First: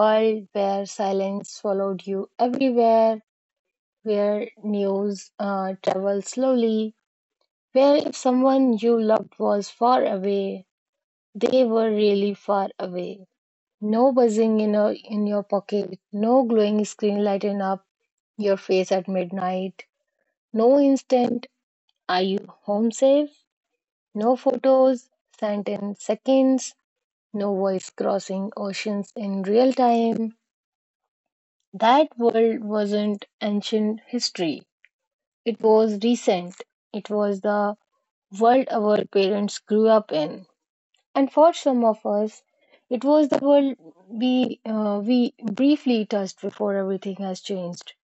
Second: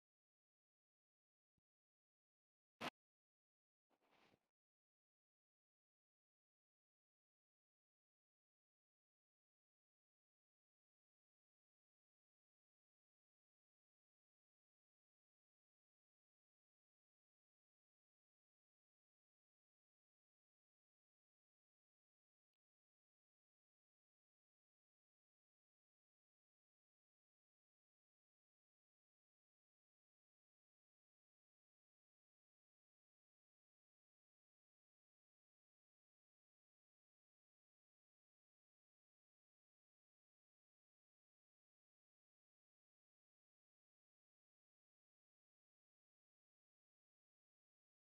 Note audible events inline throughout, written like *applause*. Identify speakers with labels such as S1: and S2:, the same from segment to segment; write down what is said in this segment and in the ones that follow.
S1: world where silence followed you everywhere, where news traveled slowly, where if someone you loved was far away, they were really far away. No buzzing in your pocket, no glowing screen lighting up your face at midnight, no instant, are you home safe? No photos sent in seconds, no voice crossing oceans in real time. That world wasn't ancient history, it was recent. It was the world our parents grew up in. And for some of us, it was the world we briefly touched before everything has changed.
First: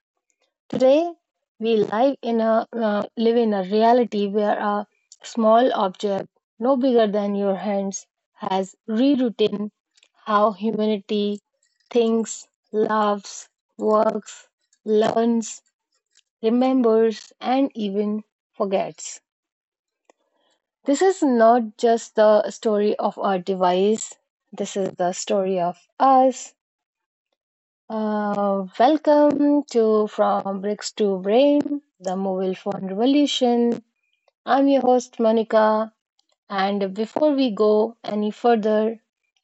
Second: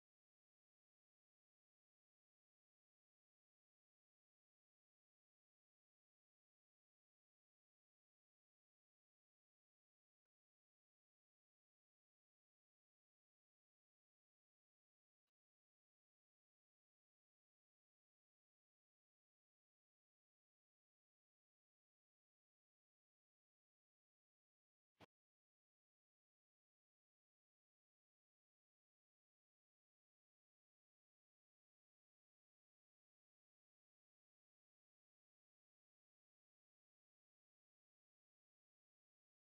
S1: Today, we live in a reality where a small object, no bigger than your hands, has rewritten how humanity thinks, loves, works, learns, remembers, and even forgets. This is not just the story of our device. This is the story of us. Welcome to From Bricks to Brain, the mobile phone revolution. I'm your host Monica, and before we go any further,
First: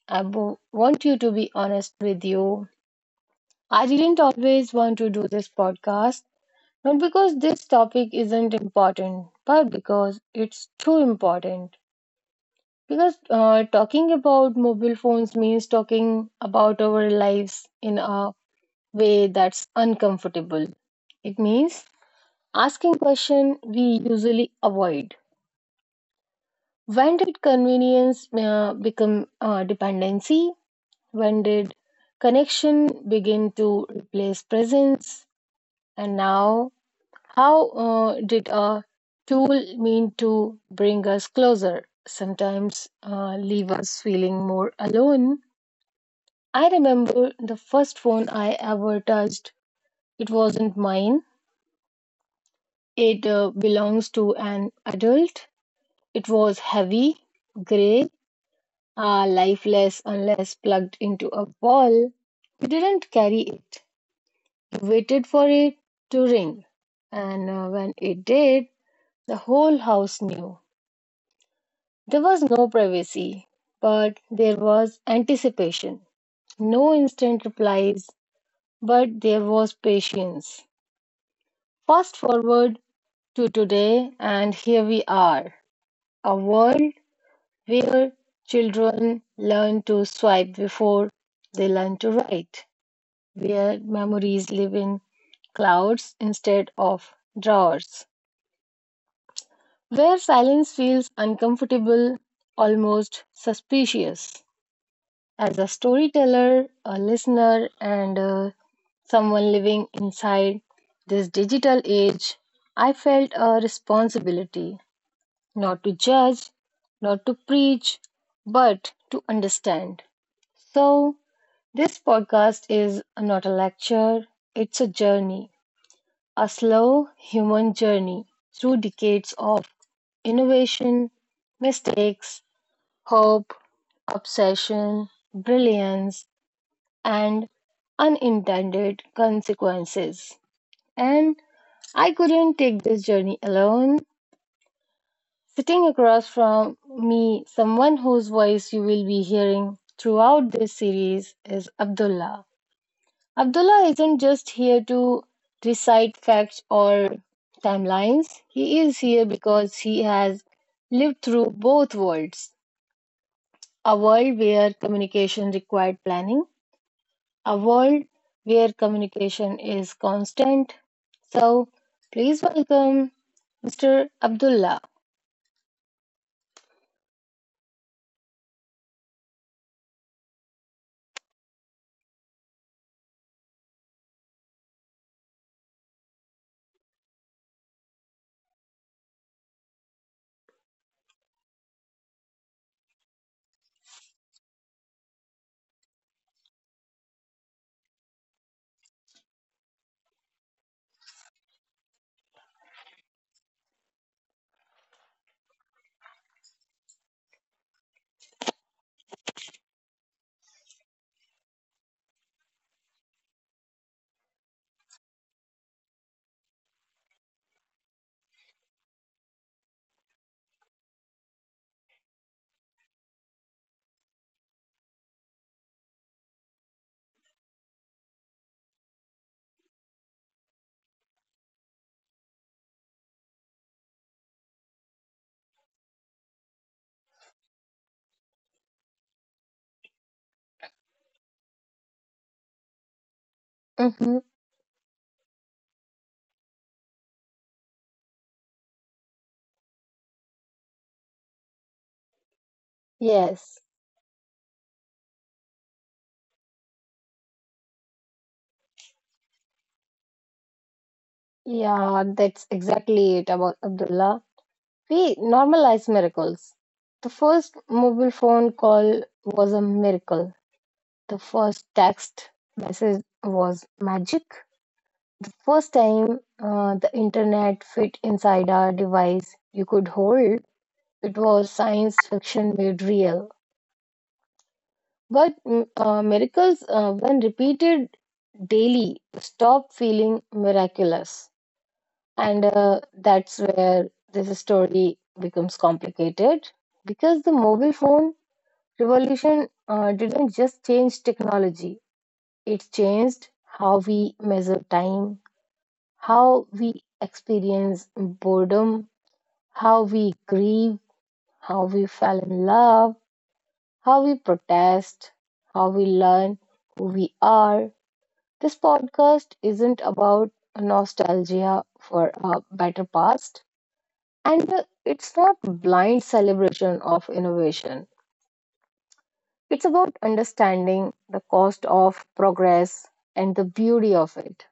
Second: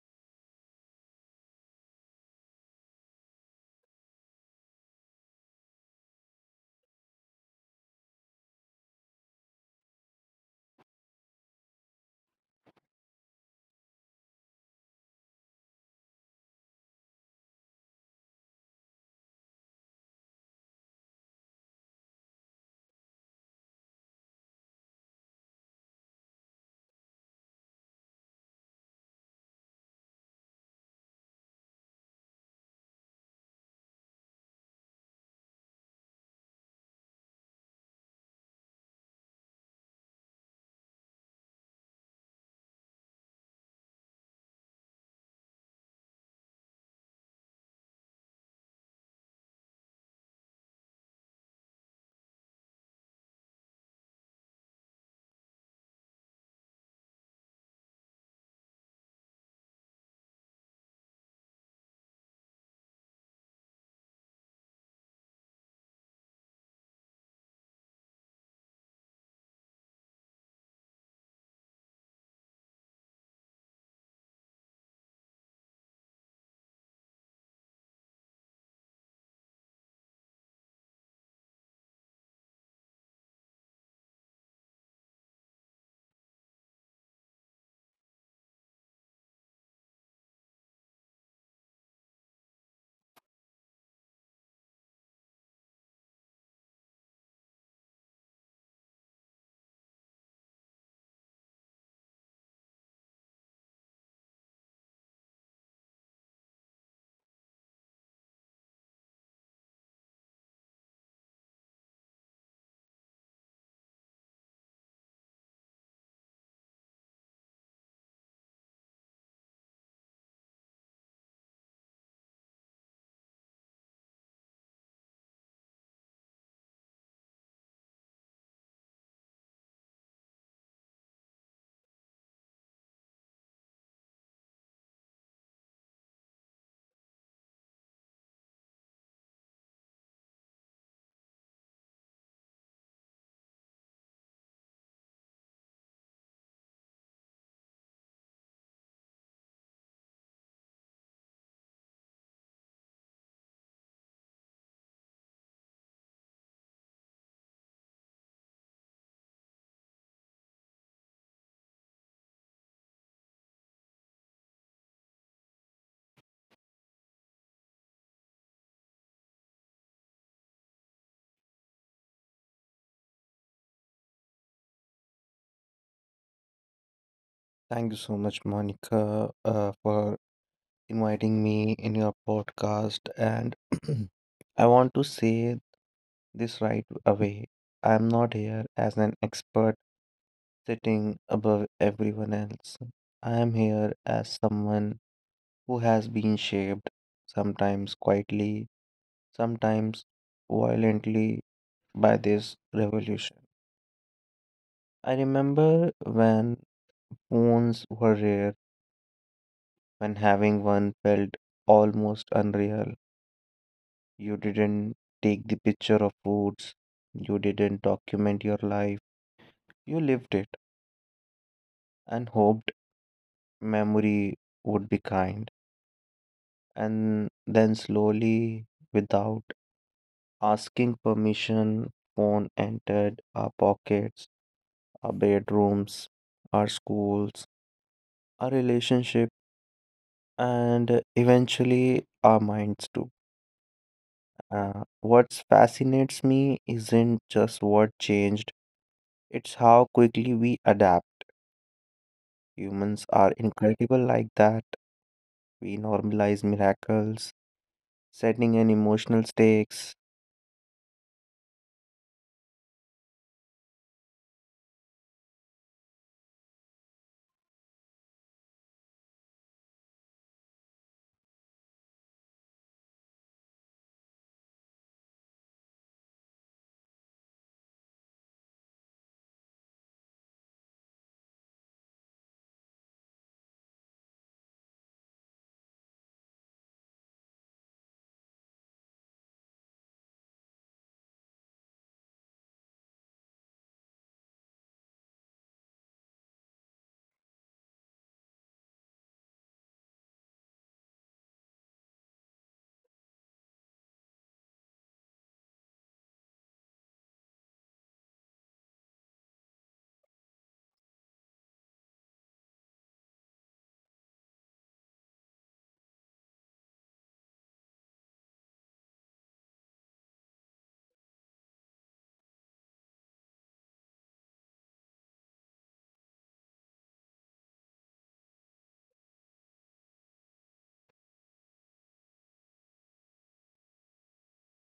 S1: I want you to be honest with you. I didn't always want to do this podcast, not because this topic isn't important, but because it's too important. Because talking about mobile phones means talking about our lives in a way that's uncomfortable. It means asking question we usually avoid. When did convenience become dependency? When did connection begin to replace presence? And now, how did a tool mean to bring us closer? Sometimes leave us feeling more alone. I remember the first phone I ever touched. It wasn't mine. It belongs to an adult. It was heavy, grey, lifeless unless plugged into a wall. You didn't carry it. You waited for it to ring. And when it did, the whole house knew. There was no privacy, but there was anticipation. No instant replies, but there was patience. Fast forward to today, and here we are. A world where children learn to swipe before they learn to write, where memories live in clouds instead of drawers, where silence feels uncomfortable, almost suspicious. As a storyteller, a listener, and someone living inside this digital age, I felt a responsibility not to judge, not to preach, but to understand. So, this podcast is not a lecture, it's a journey, a slow human journey through decades of innovation, mistakes, hope, obsession, brilliance, and unintended consequences. And I couldn't take this journey alone. Sitting across from me, someone whose voice you will be hearing throughout this series is Abdullah. Abdullah isn't just here to recite facts or timelines. He is here because he has lived through both worlds, a world where communication required planning, a world where communication is constant. So please welcome Mr. Abdullah.
S2: Thank you so much, Monica, for inviting me in your podcast. And *clears throat* I want to say this right away. I'm not here as an expert sitting above everyone else. I am here as someone who has been shaped, sometimes quietly, sometimes violently, by this revolution. I remember when phones were rare when having one felt almost unreal. You didn't take the picture of foods, you didn't document your life, you lived it and hoped memory would be kind. And then slowly, without asking permission, phone entered our pockets, our bedrooms, our schools, our relationship, and eventually our minds too.
S1: Mm-hmm.
S2: What fascinates me isn't just what changed, it's how quickly we adapt. Humans are
S1: Yes,
S2: incredible like that. We normalize miracles, setting and emotional stakes.
S1: yeah, that's exactly it about Abdullah. We normalize miracles. The first mobile phone call was a miracle. The first text message was magic. First time the internet fit inside our device you could hold, it was science fiction made real. But miracles when repeated daily, stop feeling miraculous. And that's where this story becomes complicated because the mobile phone revolution didn't just change technology. It's changed how we measure time, how we experience boredom, how we grieve, how we fell in love, how we protest, how we learn who we are. This podcast isn't about nostalgia for a better past, and it's not blind celebration of innovation. It's about understanding the cost of progress and the beauty of it.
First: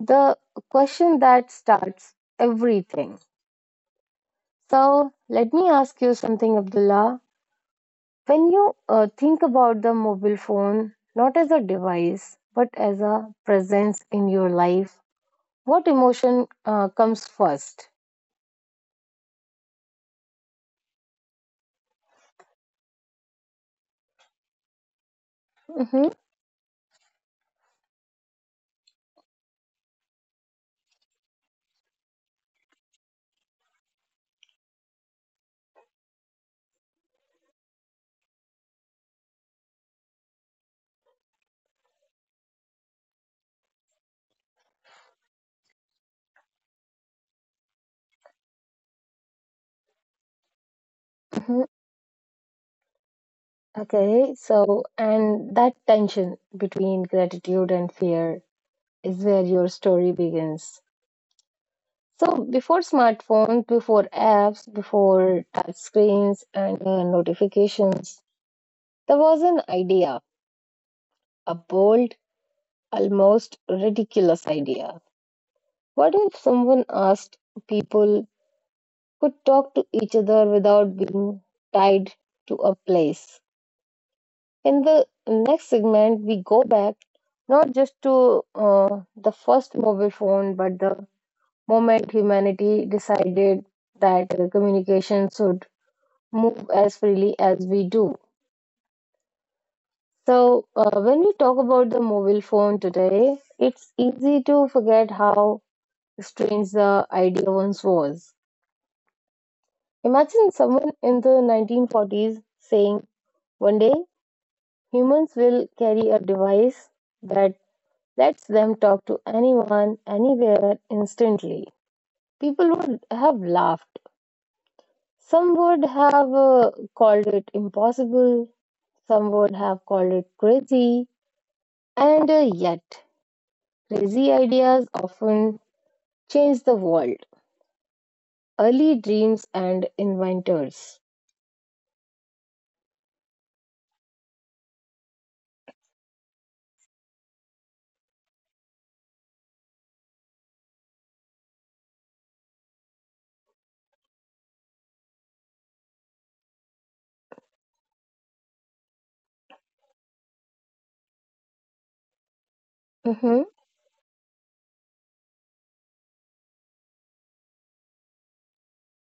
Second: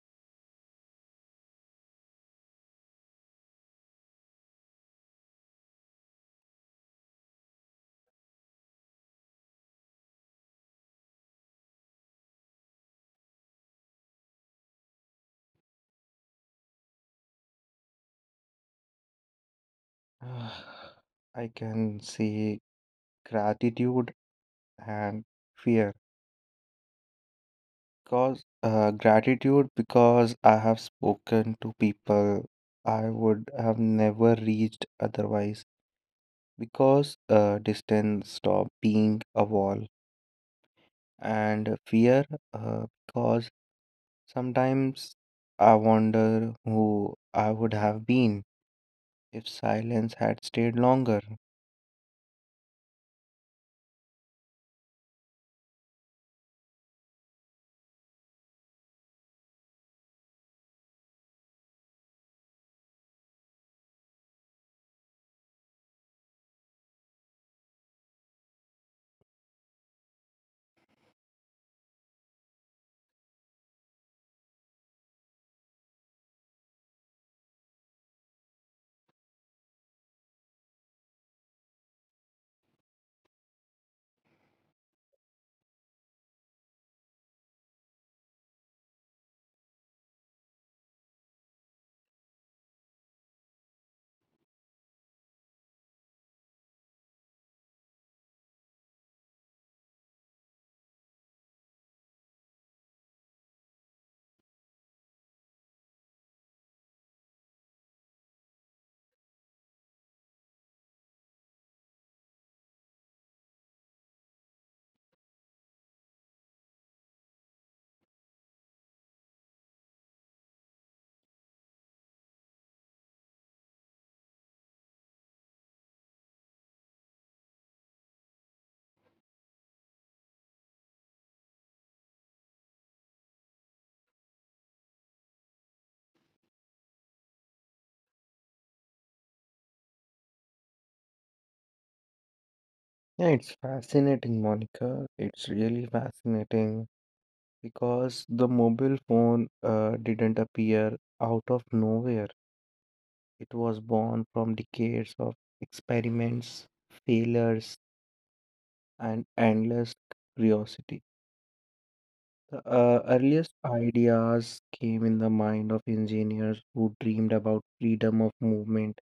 S1: The question that starts everything. So, let me ask you something, Abdullah. When you think about the mobile phone, not as a device, but as a presence in your life, what emotion comes first?
S2: *sighs* I can see gratitude and fear.
S1: Hmm.
S2: Because gratitude because I have spoken to people I would have never reached otherwise. Because Distance stopped being a wall and fear because sometimes I wonder who I would have been if silence had stayed longer.
S1: Hmm. Okay, so, and that tension between gratitude and fear is where your story begins. So, before smartphones, before apps, before touch screens and notifications, there was an idea, a bold, almost ridiculous idea. What if someone asked people could talk to each other without being tied to a place? In the next segment, we go back not just to the first mobile phone, but the moment humanity decided that communication should move as freely as we do. So, when we talk about the mobile phone today, it's easy to forget how strange the idea once was. Imagine someone in the 1940s saying, one day humans will carry a device that lets them talk to anyone, anywhere, instantly. People would have laughed. Some would have called it impossible, some would have called it crazy, and yet crazy ideas often change the world. Early dreams and inventors.
S2: Yeah, it's fascinating, Monica. It's really fascinating because the mobile phone didn't appear out of nowhere. It was born from decades of experiments, failures, and endless curiosity. The
S1: Mm-hmm.
S2: earliest ideas came in the mind of engineers who dreamed about freedom of movement.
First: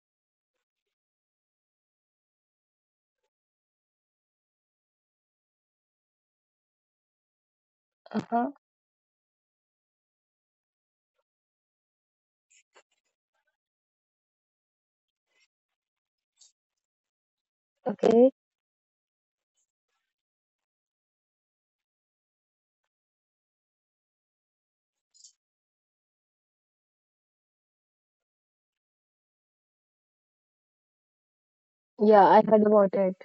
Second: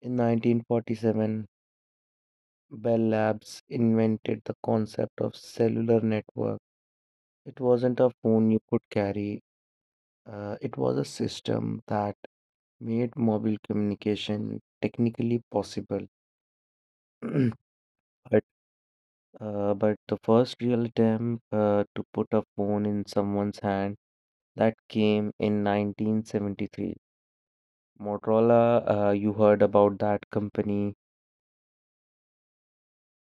S2: In 1947, Bell Labs invented the concept of cellular network. It wasn't a phone
S1: Uh-huh.
S2: you could carry, it was a system that made mobile communication technically possible. *clears throat*
S1: Okay.
S2: but but the first real attempt to put a phone in someone's hand, that came in 1973. Motorola, you heard about that company.
S1: Yeah, I heard about it.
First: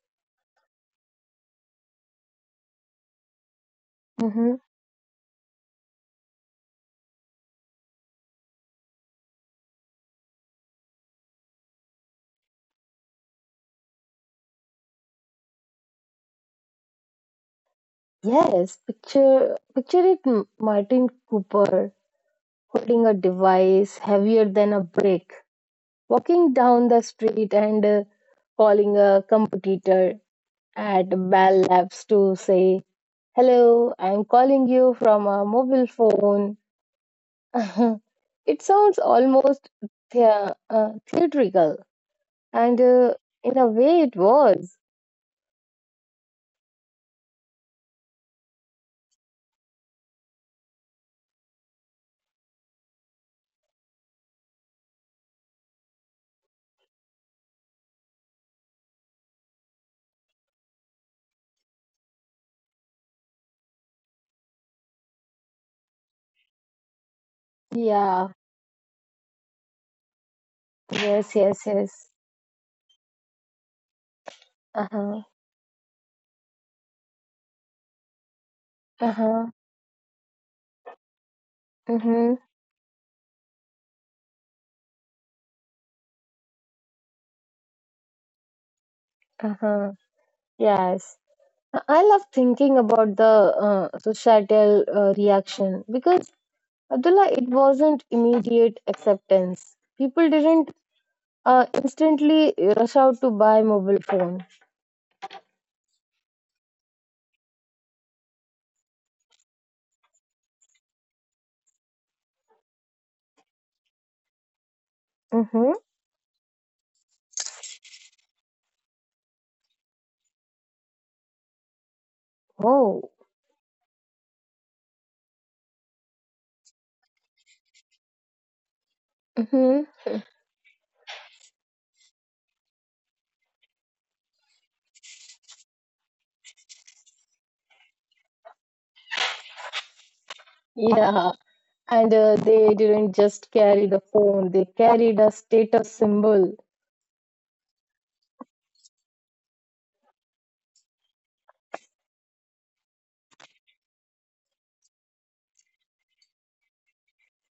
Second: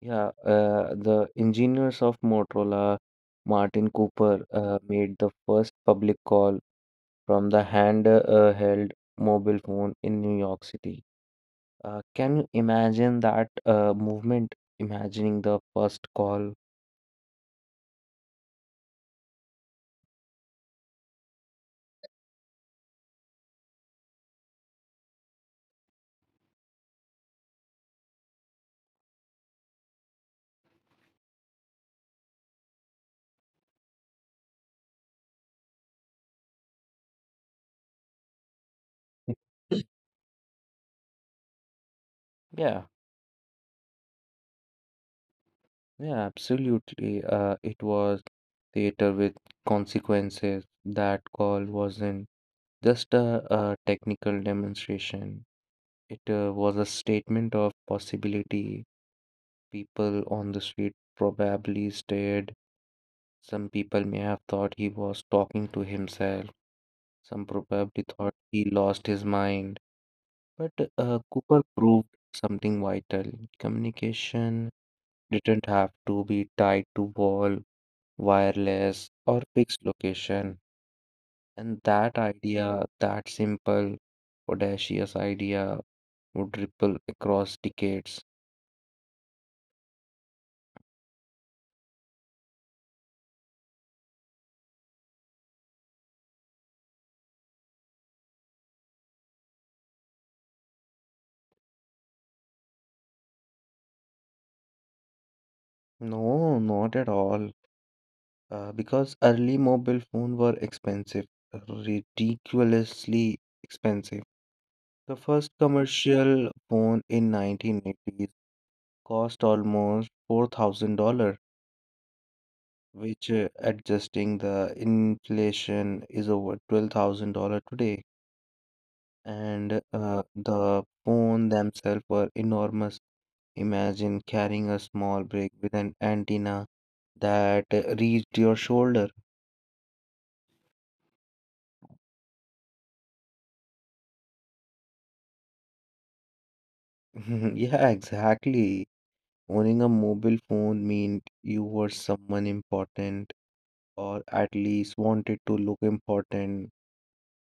S2: Yeah, the engineers of Motorola, Martin Cooper,
S1: Mm-hmm.
S2: made the first public call from the hand held mobile phone in New York City. Can you imagine that movement? Imagining the first call.
S1: Yes, picture it, Martin Cooper holding a device heavier than a brick, walking down the street and calling a competitor at Bell Labs to say, "Hello, I'm calling you from a mobile phone." *laughs* It sounds almost theatrical, and
S2: Yeah,
S1: in a way, it was.
S2: yeah, absolutely. It was theater with consequences. That call wasn't just a technical demonstration. It was a statement of possibility. People on the street probably stared. Some people may have thought he was talking to himself. Some probably
S1: Yeah.
S2: thought he lost his mind. But
S1: Yes, yes,
S2: Cooper proved
S1: yes.
S2: something vital. Communication
S1: Uh huh.
S2: didn't have to be tied to wall, wireless,
S1: Uh
S2: or
S1: huh.
S2: fixed location. And that
S1: Mm-hmm.
S2: idea, that simple, audacious idea, would ripple across decades.
S1: Uh huh. Yes. I love thinking about the societal reaction because, Abdullah, it wasn't immediate acceptance. People didn't instantly rush out to buy mobile phone.
S2: No, not at all. Because early mobile phone were expensive, ridiculously expensive. The first
S1: Mm-hmm.
S2: commercial phone in 1980s cost almost $4,000,
S1: Oh.
S2: which adjusting the inflation is over $12,000 today. And
S1: Mm-hmm.
S2: the phone themselves were enormous. Imagine carrying a small brick with an antenna that reached your shoulder.
S1: Yeah. And they didn't just carry the phone; they carried a status symbol.
S2: *laughs* Yeah, exactly. Owning a mobile phone meant you were someone important, or at least wanted to look important.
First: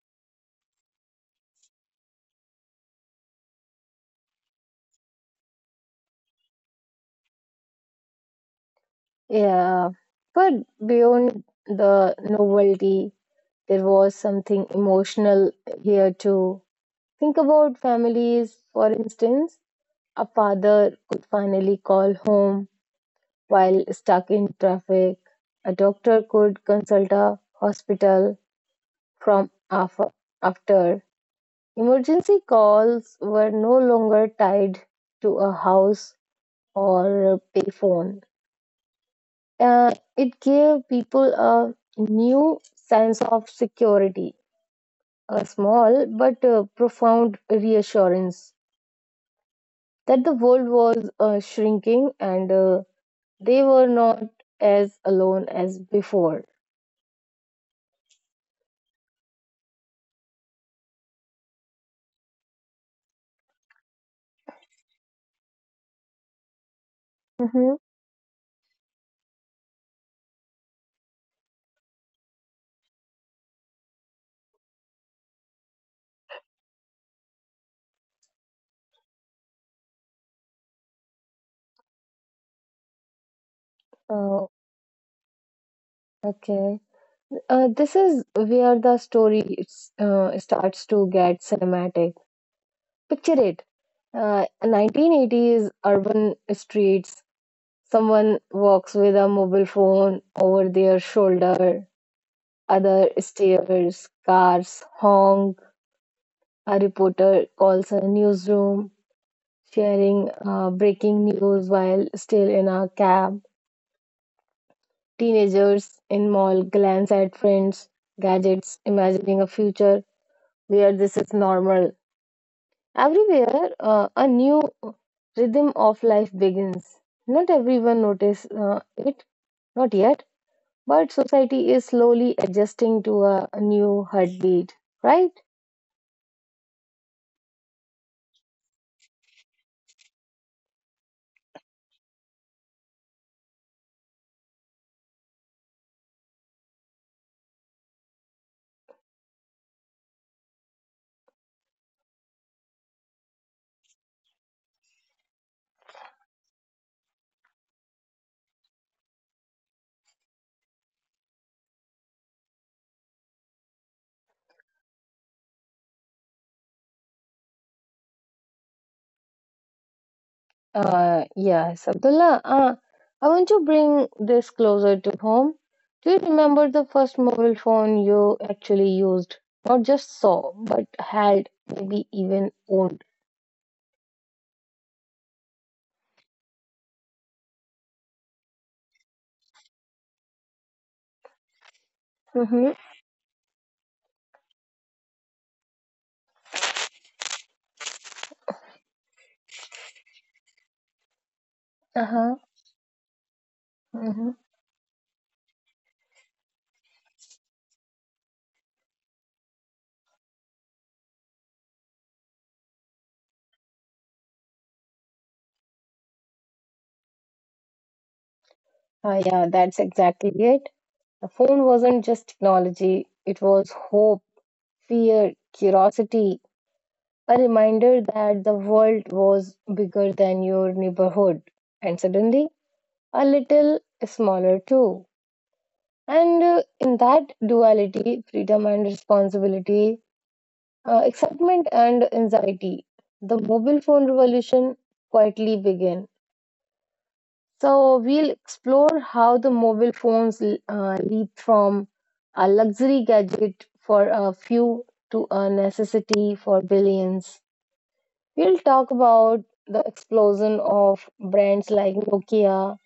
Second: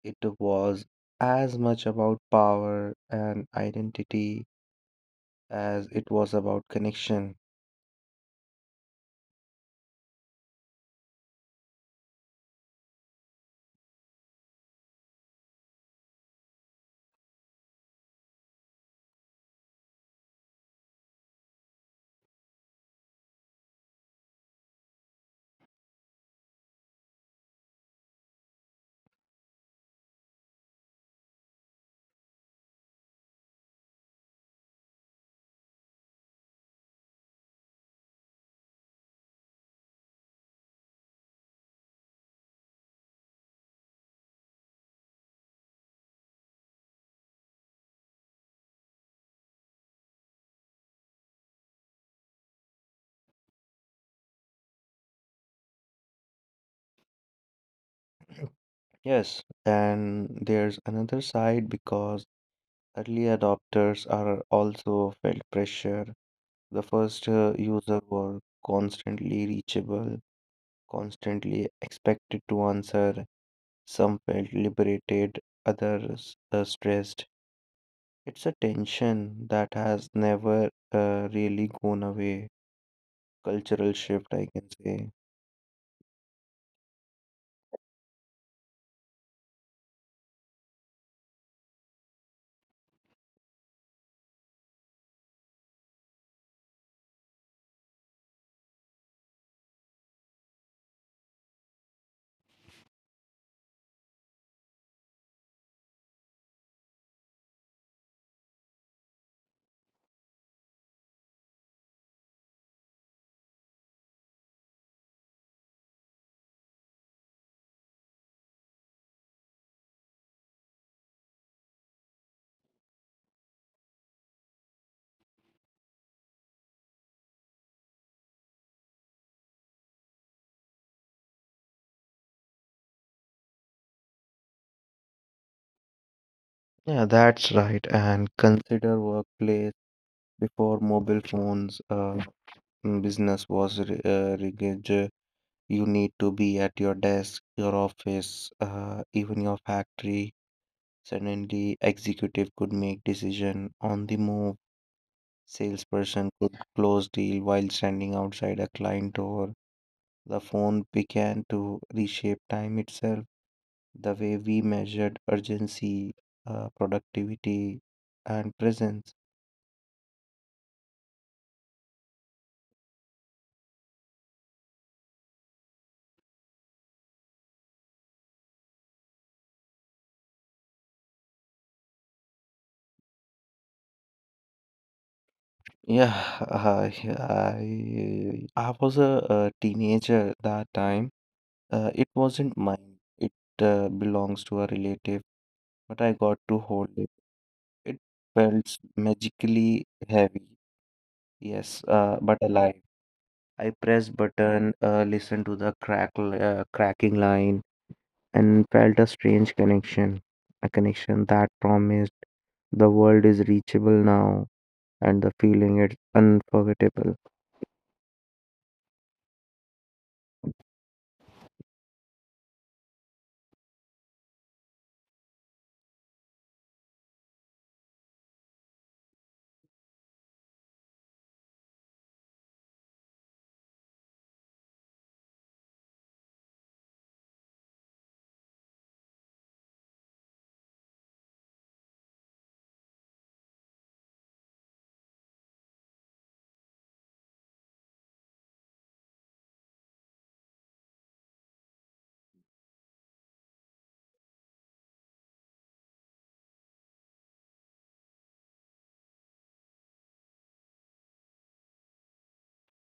S2: It was as much about power and identity as it was about connection.
S1: Yeah, but beyond the novelty, there was something emotional here too. Think about families, for instance. A father could finally call home while stuck in traffic. A doctor could consult a hospital from af- after. Emergency calls were no longer tied to a house or a payphone. Uh, it gave people a new sense of security, a small but profound reassurance that the world was shrinking and they were not as alone as before.
S2: *clears throat* Yes, and there's another side because early adopters are also felt pressure. The first
S1: Mm-hmm.
S2: user were constantly reachable, constantly expected to answer. Some felt liberated, others stressed. It's a tension that has never really gone away. Cultural shift, I
S1: Oh,
S2: can say.
S1: okay. This is where the story starts to get cinematic. Picture it. 1980s urban streets. Someone walks with a mobile phone over their shoulder. Other stares, cars honk. A reporter calls a newsroom, sharing breaking news while still in a cab. Teenagers in mall glance at friends, gadgets, imagining a future where this is normal. Everywhere, a new rhythm of life begins. Not everyone notices it, not yet. But society is slowly adjusting to a new heartbeat, right?
S2: Yeah, that's right. And consider workplace before mobile phones. Business was rigid. You need to be at your desk, your office, even your factory. Suddenly, executive could make decision on the move. Salesperson could close deal while standing outside a client door. The phone began to reshape time itself, the way we measured urgency, productivity, and presence.
S1: Yes, Abdullah, I want to bring this closer to home. Do you remember the first mobile phone you actually used? Not just saw, but had, maybe even owned.
S2: Yeah, I was a, uh, teenager that time. It wasn't
S1: Mm-hmm.
S2: mine. It belongs to a relative, but I got to hold it. It felt magically heavy. Yes,
S1: Uh-huh.
S2: but alive. I pressed
S1: Mm-hmm.
S2: button, listened to the crackle, cracking line, and felt a strange connection, a connection that promised the world is reachable now, and the feeling is unforgettable.
S1: Yeah, that's exactly it. The phone wasn't just technology, it was hope, fear, curiosity, a reminder that the world was bigger than your neighborhood and suddenly a little smaller too. And in that duality, freedom and responsibility, excitement and anxiety, the mobile phone revolution quietly began. So we'll explore how the mobile phones leap from a luxury gadget for a few to a necessity for billions. We'll talk about the explosion of brands like Nokia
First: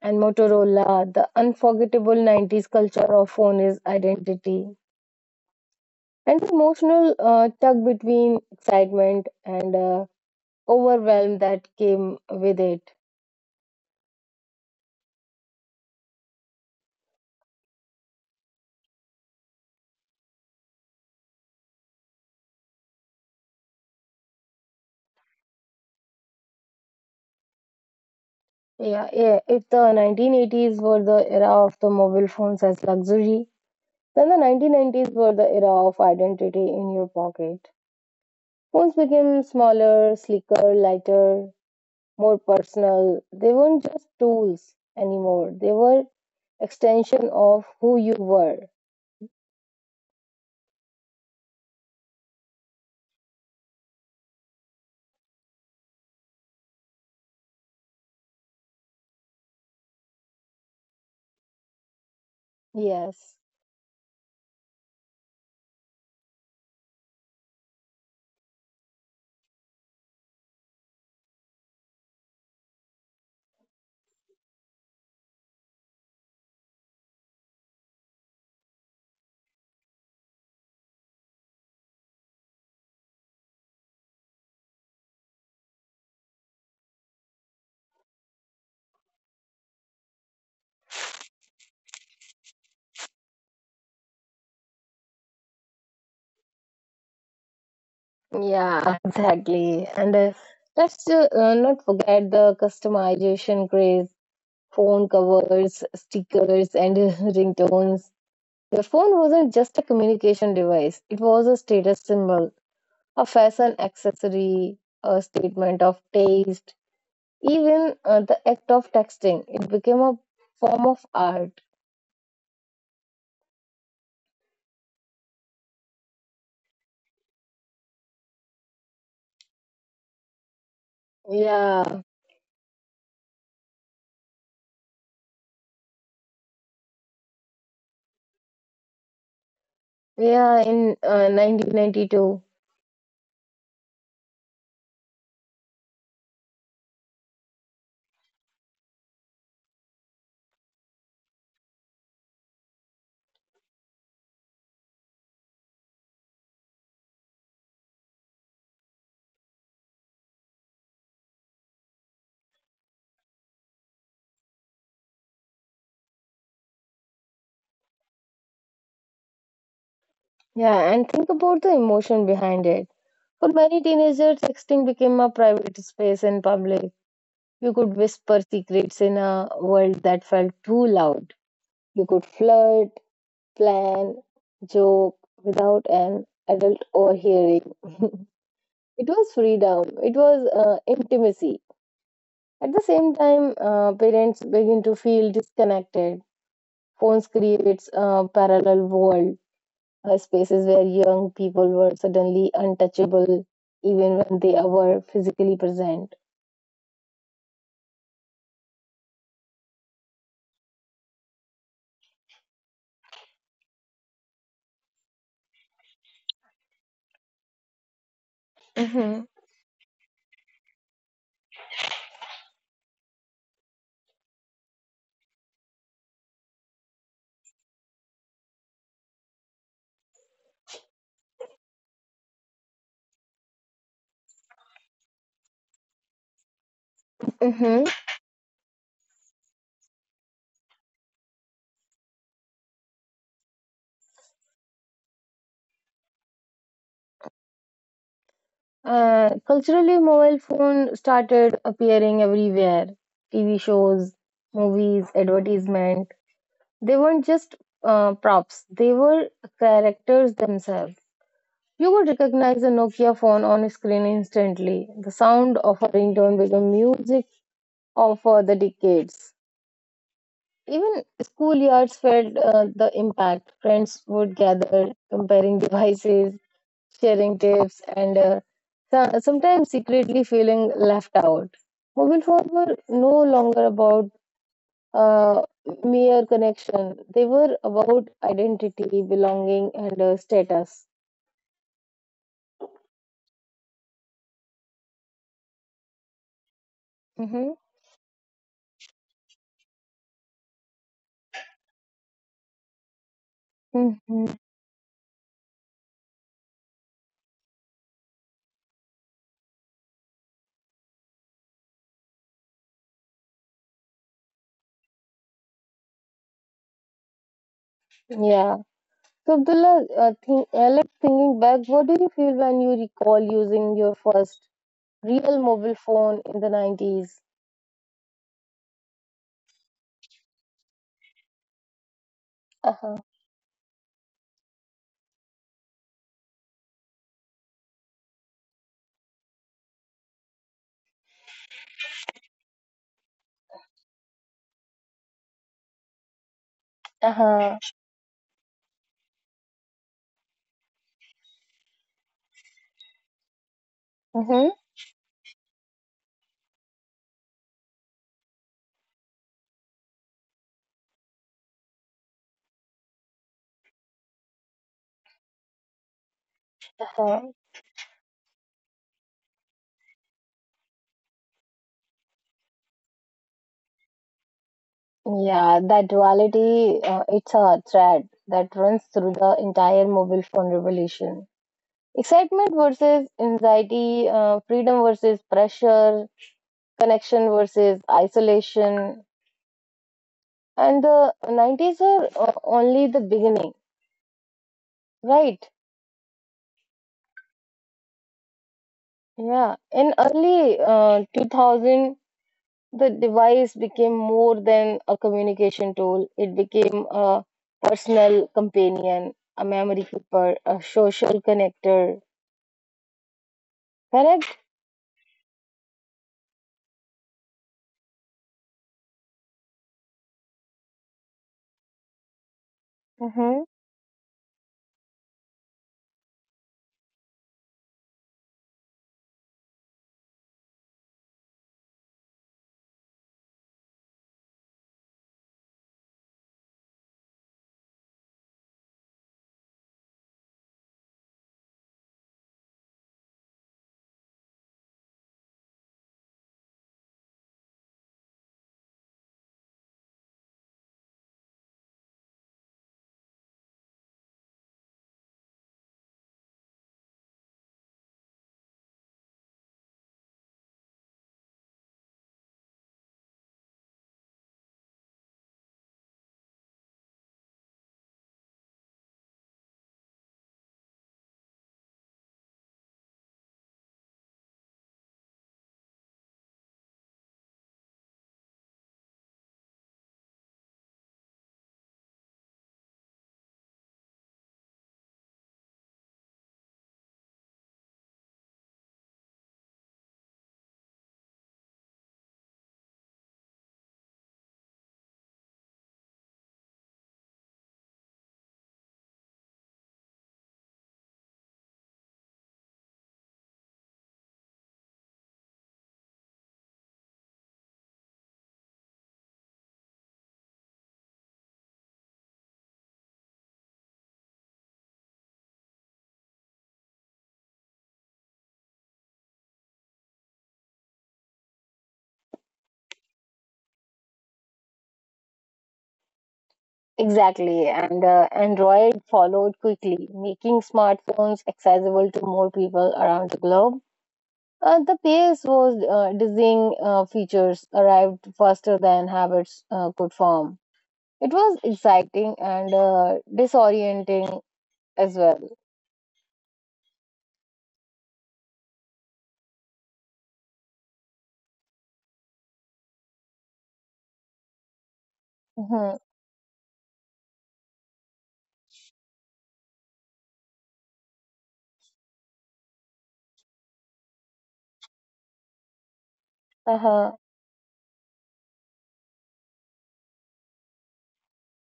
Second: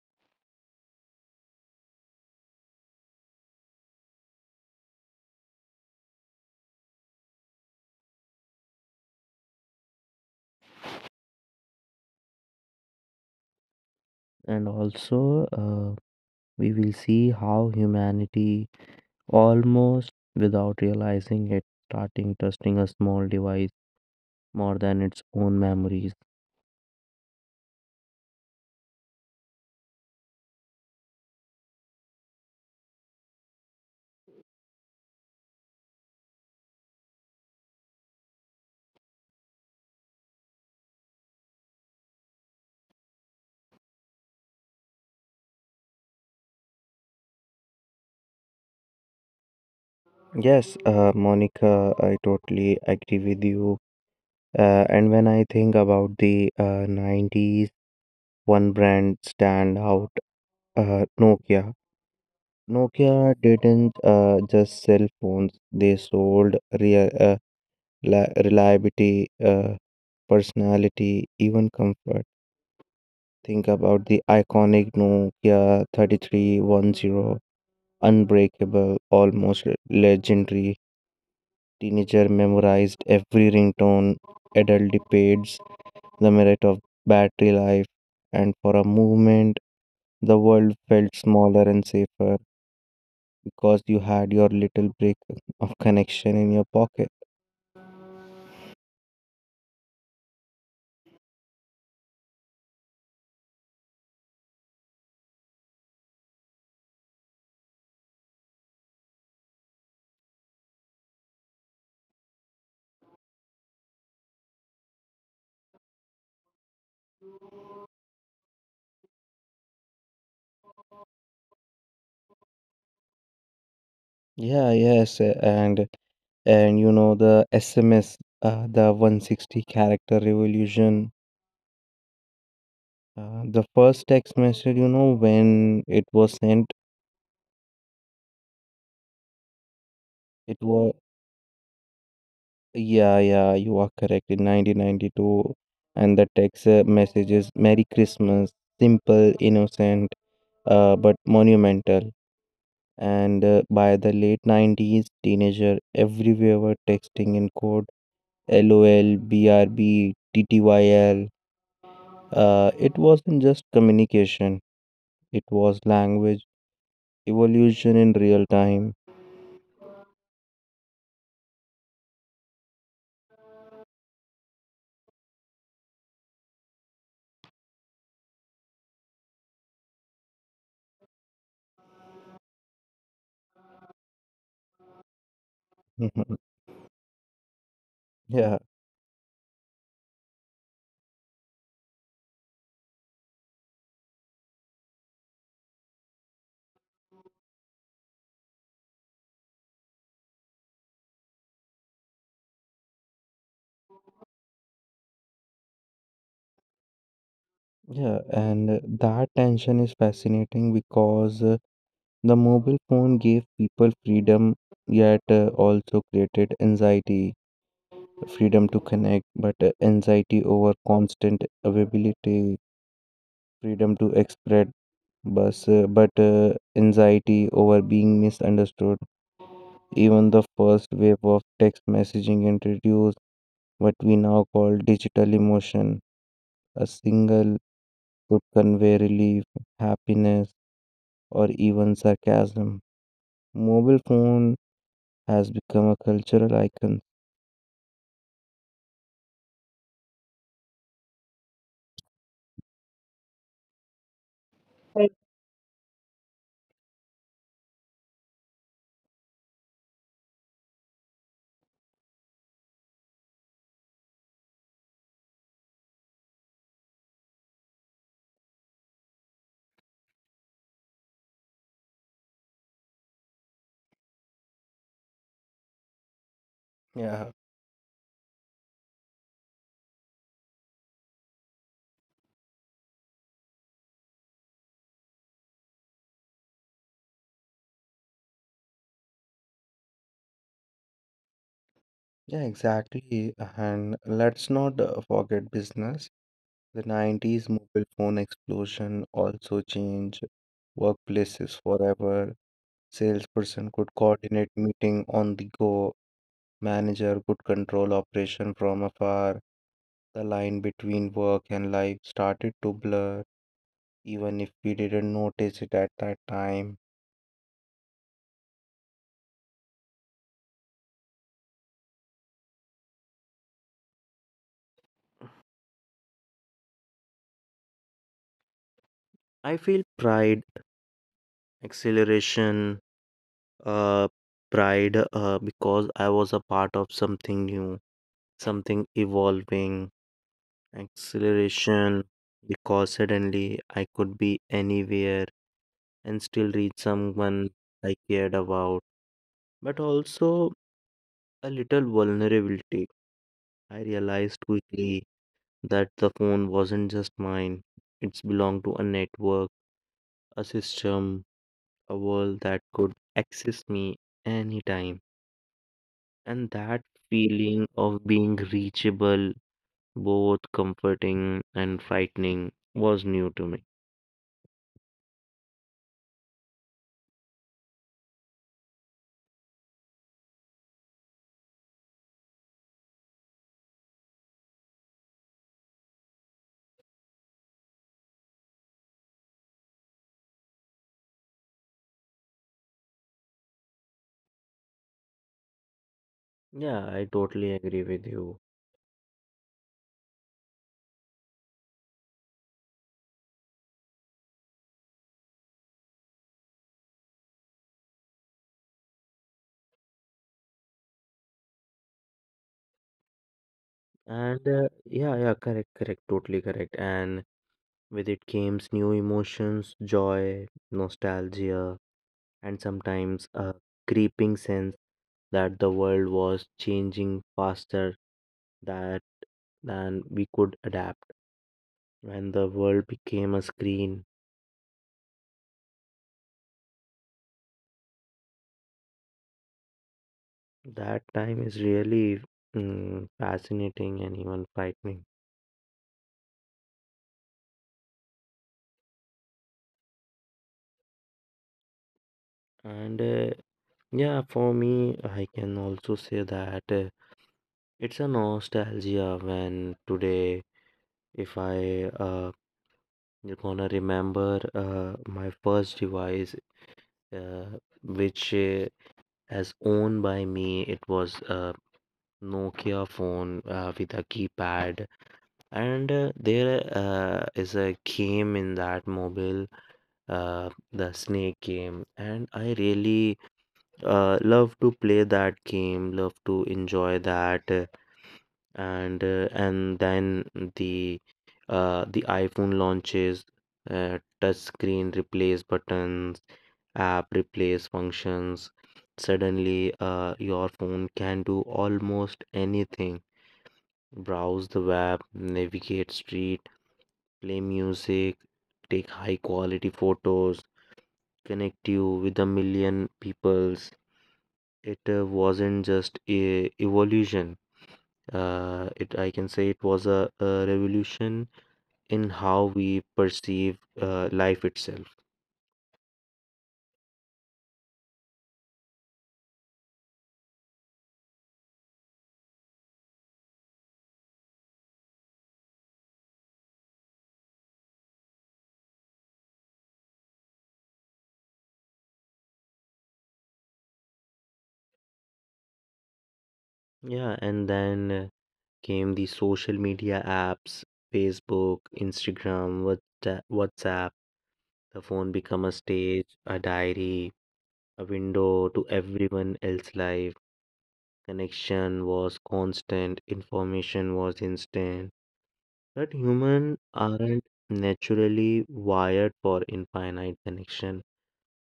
S1: and Motorola, the unforgettable 90s culture of phone is identity, and the emotional tug between excitement and overwhelm that came with it.
S2: And also, we will see how humanity, almost without realizing it, starting trusting a small device more than its own memories.
S1: Yeah, yeah, if the 1980s were the era of the mobile phones as luxury, then the 1990s were the era of identity in your pocket. Phones became smaller, sleeker, lighter, more personal. They weren't just tools anymore. They were extension of who you were.
S2: Yes, Monica, I totally agree with you. And when I think about the 90s, one brand stand out, Nokia. Nokia
S1: Yes.
S2: didn't just sell phones, they sold real, reliability, personality, even comfort. Think about the iconic Nokia 3310, unbreakable, almost legendary. Teenager memorized every ringtone, adult debates the merit of battery life, and for a moment, the world felt smaller and safer because you had your little brick of connection in your pocket.
S1: Yeah, *laughs* exactly. And let's not forget the customization craze, phone covers, stickers, and *laughs* ringtones. Your phone wasn't just a communication device, it was a status symbol, a fashion accessory, a statement of taste. Even the act of texting, it became a form of art.
S2: Yeah, yes, uh, and and you know the SMS, the 160 character revolution.
S1: Yeah,
S2: The first text message, you know, when it was sent, it
S1: yeah,
S2: was—
S1: in 1992.
S2: Yeah, you are correct. In 1992, and the text message is Merry Christmas, simple, innocent, but monumental. And by the late 90s, teenager everywhere were texting in code: LOL, BRB. It wasn't just communication, it was language evolution in real time.
S1: Yeah, and think about the emotion behind it. For many teenagers, texting became a private space in public. You could whisper secrets in a world that felt too loud. You could flirt, plan, joke without an
S2: *laughs*
S1: adult overhearing. *laughs*
S2: Yeah,
S1: It was freedom. It was intimacy. At the same time, parents begin to feel disconnected. Phones creates a parallel world, spaces where young people were suddenly untouchable even when they were physically present.
S2: yeah, and that tension is fascinating because the mobile phone gave people freedom, yet also created anxiety. Freedom to
S1: Mm-hmm.
S2: connect, but anxiety over constant availability. Freedom to express, but anxiety over being misunderstood. Even the first wave of text messaging introduced what we now call digital emotion. A single
S1: Hmm.
S2: could convey relief, happiness, or even sarcasm. Mobile phone has become a cultural icon.
S1: Culturally, mobile phone started appearing everywhere. TV shows, movies, advertisement. They weren't just props; they were characters themselves. You would recognize a Nokia phone on screen instantly. The sound of a ringtone became music of the decades. Even schoolyards felt the impact. Friends would gather, comparing devices,
S2: Yeah,
S1: sharing tips, and sometimes secretly feeling left out. Mobile phones were no longer about uh, mere connection, they were about identity, belonging, and status.
S2: yeah, exactly. And let's not forget business. The 90s
S1: Hmm.
S2: mobile phone explosion also changed workplaces forever. Salesperson could
S1: Hmm.
S2: coordinate meeting on the go. Manager could control operation from afar. The line between work and life started to blur, even if we didn't notice it at that time.
S1: Yeah. So, Abdullah, thinking back, what do you feel when you recall using your first real mobile phone in the 90s?
S2: I feel pride, acceleration,
S1: Uh-huh.
S2: uh, pride because I was a part of something new, something evolving, acceleration, because suddenly I could be anywhere and still reach someone
S1: Uh-huh.
S2: I cared about, but also a little vulnerability. I realized
S1: Mm-hmm.
S2: quickly that the phone wasn't just mine, it belonged to a network, a system, a world that could access me anytime. And that
S1: Uh,
S2: feeling of being reachable, both comforting and frightening, was new to me.
S1: yeah, that duality, it's a thread that runs through the entire mobile phone revolution. Excitement versus anxiety, freedom versus pressure, connection versus isolation. And the 90s are only the beginning, right?
S2: Yeah, I totally agree with you.
S1: Yeah. In early 2000, the device became more than a communication tool. It became a personal companion, a memory keeper, a social connector. Correct?
S2: Correct, totally correct. And with it came new emotions, joy, nostalgia, and sometimes
S1: Mm-hmm.
S2: a creeping sense that the world was changing faster that than we could adapt. When the world became a screen. That time is really fascinating and even frightening. And yeah, for me, I can also say that it's a nostalgia when today, if I you're gonna remember my first device, uh, which as owned by me, it was a Nokia phone with a keypad, and there is a game in that mobile, the snake game, and I really love to play that game, love to enjoy that. And and then the the iPhone launches, touch screen replace buttons, app replace functions. Suddenly your phone can do almost anything: browse the web, navigate street, play music, take high quality photos, connect you with a million peoples. It wasn't just a evolution. It I can say it was a revolution in how we perceive life itself.
S1: Exactly. And Android followed quickly, making smartphones accessible to more people around the globe. The pace was dizzying, features arrived faster than habits could form. It was exciting and disorienting as well.
S2: Yeah, and then came the social media apps, Facebook, Instagram, WhatsApp. The phone become a
S1: Hmm.
S2: stage, a diary, a window to everyone else's life. Connection was constant, information was instant, that humans
S1: Uh-huh.
S2: aren't naturally wired for infinite connection.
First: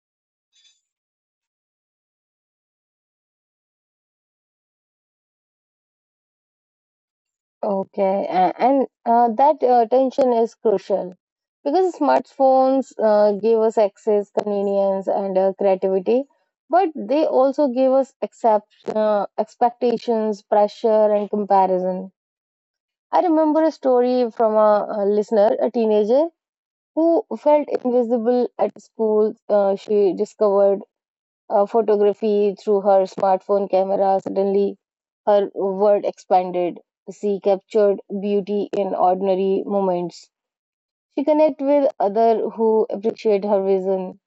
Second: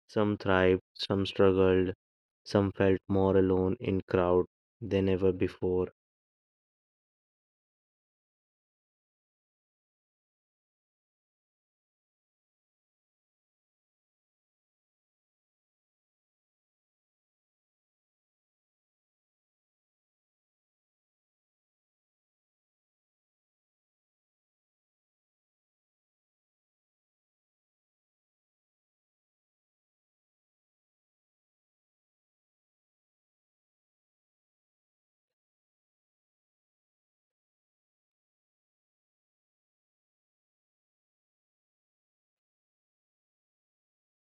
S2: Some thrived, some struggled, some felt more alone in crowd than ever before.
S1: Okay, and that attention is crucial because smartphones give us access, convenience, and creativity, but they also give us expectations, pressure, and comparison. I remember a story from a listener, a teenager, who felt invisible at school. She discovered photography through her smartphone camera. Suddenly, her world expanded. She captured beauty in ordinary moments. She connected with others who appreciate her vision.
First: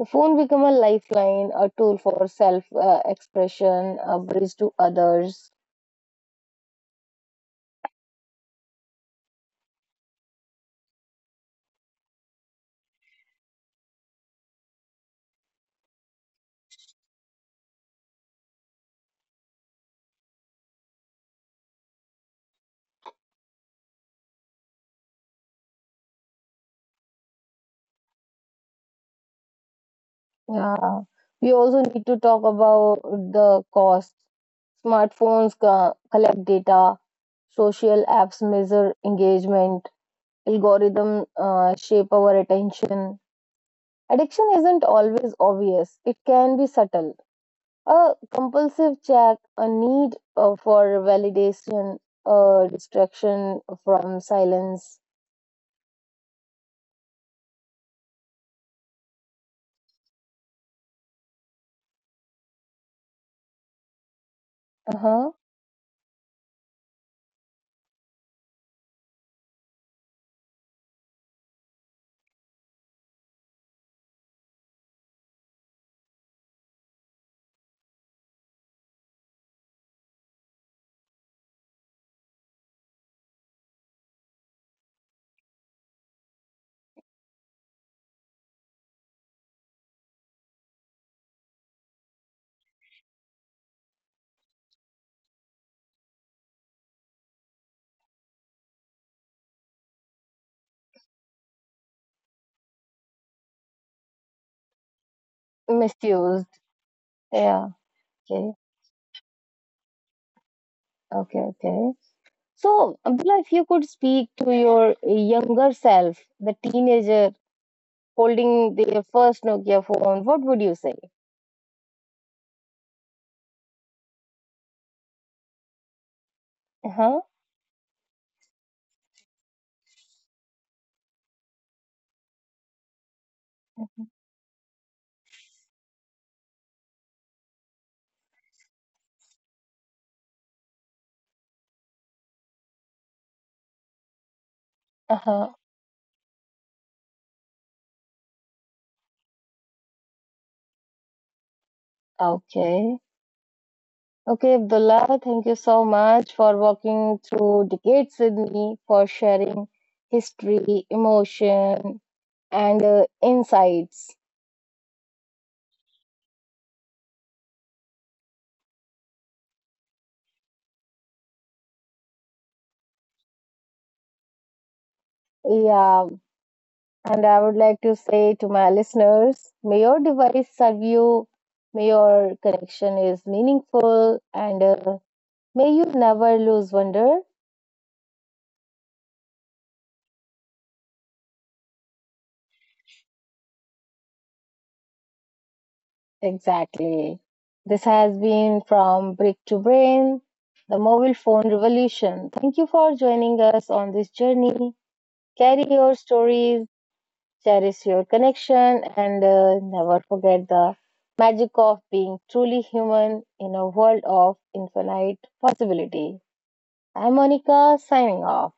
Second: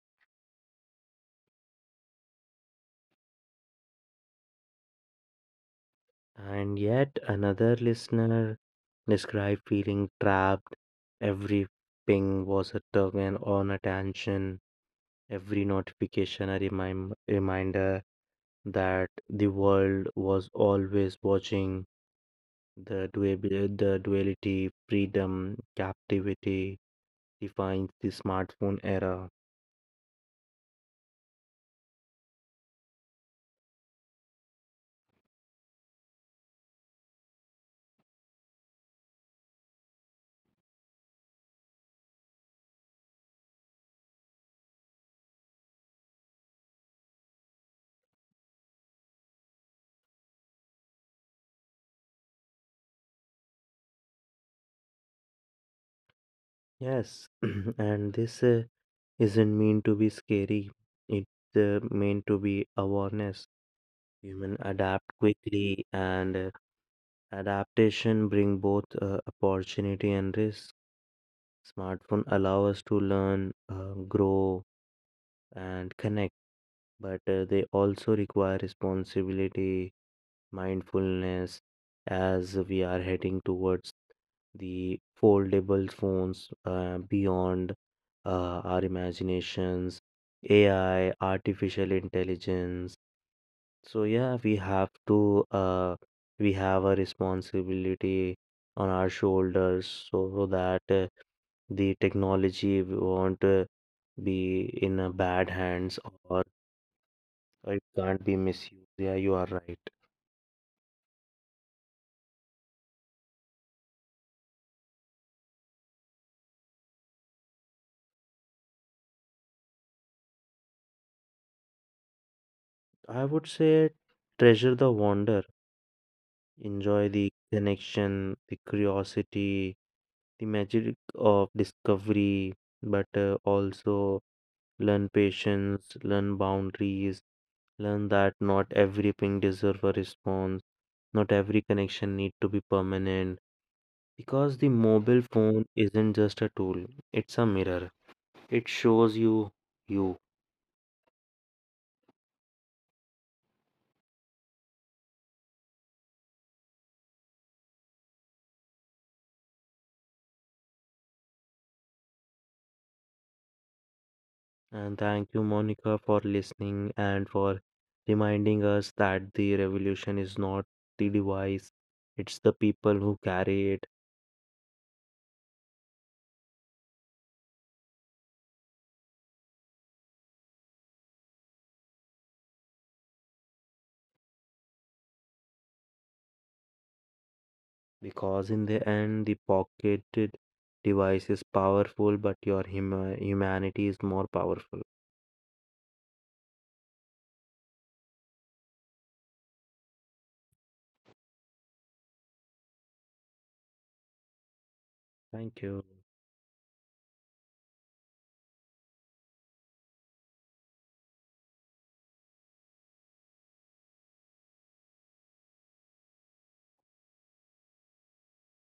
S1: The phone became a lifeline, a tool for self expression, a bridge to others.
S2: And yet another listener described feeling trapped. Every ping was a tug and on attention. Every notification a reminder that the world was always watching. The duality, freedom, captivity defines the smartphone era.
S1: Yeah. We also need to talk about the cost. Smartphones collect data, social apps measure engagement, algorithm shape our attention. Addiction isn't always obvious, it can be subtle. A compulsive check, a need for validation, a distraction from silence.
S2: Yes, *clears throat* and this isn't meant to be scary, it's meant to be awareness. Human adapt
S1: Uh-huh.
S2: quickly, and adaptation bring both opportunity and risk. Smartphone allow us to learn, grow, and connect, but they also require responsibility, mindfulness, as we are heading towards the foldable phones beyond our imaginations, AI, artificial intelligence. So yeah, we have a responsibility on our shoulders so that the technology won't be in a bad hands or
S1: Misused. Yeah,
S2: it can't be
S1: okay,
S2: misused. Yeah, you are right.
S1: okay, okay. So, Abdullah, if you could speak to your younger self, the teenager holding their first Nokia phone, what would you say?
S2: I would say treasure the wonder,
S1: Uh
S2: enjoy
S1: huh.
S2: the connection, the curiosity, the magic of discovery, but also learn patience, learn boundaries, learn that not everything deserves a response, not every connection need to be permanent. Because the
S1: Uh
S2: mobile
S1: huh.
S2: phone isn't just a tool, it's a mirror. It shows you you.
S1: Okay. Okay, Abdullah, thank you so much for walking through decades with me, for sharing history, emotion, and insights.
S2: And thank you, Monica, for listening and for reminding us that the revolution is not the device, it's the people who carry it.
S1: Yeah, and I would like to say to my listeners may your device serve you, may your connection is meaningful, and may you never lose wonder.
S2: Because in the end, the pocketed device is powerful, but your humanity is more powerful.
S1: Exactly. This has been From Brick to Brain, the mobile phone revolution. Thank you for joining us on this journey.
S2: Thank
S1: Carry
S2: you.
S1: your stories, cherish your connection, and never forget the magic of being truly human in a world of infinite possibility. I'm Monica signing off.